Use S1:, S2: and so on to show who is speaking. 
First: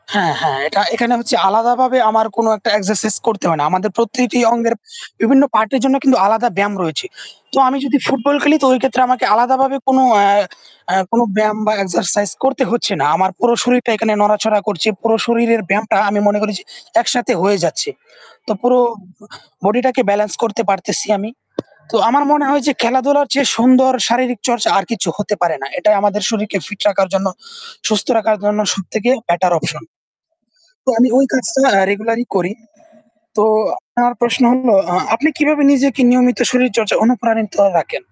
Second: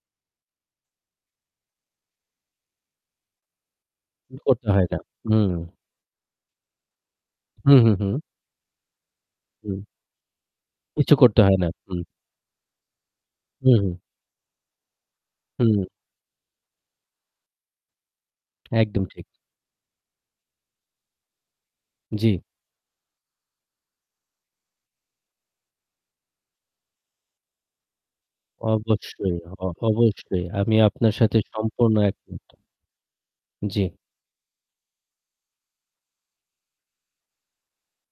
S1: হ্যাঁ, হ্যাঁ। এটা এখানে হচ্ছে আলাদাভাবে আমার কোন একটা এক্সারসাইজ করতে হয় না। আমাদের প্রতিটি
S2: কিছু করতে
S1: অঙ্গের
S2: হয় না।
S1: বিভিন্ন
S2: হুম।
S1: পার্টের জন্য কিন্তু আলাদা ব্যায়াম রয়েছে। তো আমি
S2: হুম, হুম,
S1: যদি
S2: হুম।
S1: ফুটবল খেলি তো ওই ক্ষেত্রে আমাকে আলাদাভাবে
S2: হুম।
S1: কোন আ
S2: কিচ্ছু
S1: কোন
S2: করতে হয়
S1: ব্যায়াম
S2: না।
S1: বা
S2: হুম।
S1: এক্সারসাইজ করতে হচ্ছে না। আমার পুরো
S2: হু,
S1: শরীরটা
S2: হু।
S1: এখানে নড়াচড়া করছে। পুরো শরীরের
S2: হুম।
S1: ব্যায়ামটা আমি মনে করি যে একসাথে হয়ে যাচ্ছে। তো পুরো
S2: একদম ঠিক।
S1: বডিটাকে ব্যালেন্স করতে পারতেছি আমি। তো আমার
S2: জ্বি।
S1: মনে হয় যে খেলাধুলার চেয়ে সুন্দর শারীরিক চর্চা আর কিছু হতে পারে না। এটাই আমাদের শরীরকে ফিট রাখার জন্য, সুস্থ রাখার জন্য সবথেকে
S2: অবশ্যই,
S1: বেটার
S2: অ
S1: অপশন।
S2: অবশ্যই আমি
S1: তো আমি
S2: আপনার
S1: ওই
S2: সাথে
S1: কাজটা
S2: সম্পূর্ণ
S1: রেগুলারই
S2: একমত।
S1: করি। তো
S2: জ্বী।
S1: আপনার প্রশ্ন হল আপনি কিভাবে নিজেকে নিয়মিত শরীরচর্চা অনুপ্রাণিত রাখেন?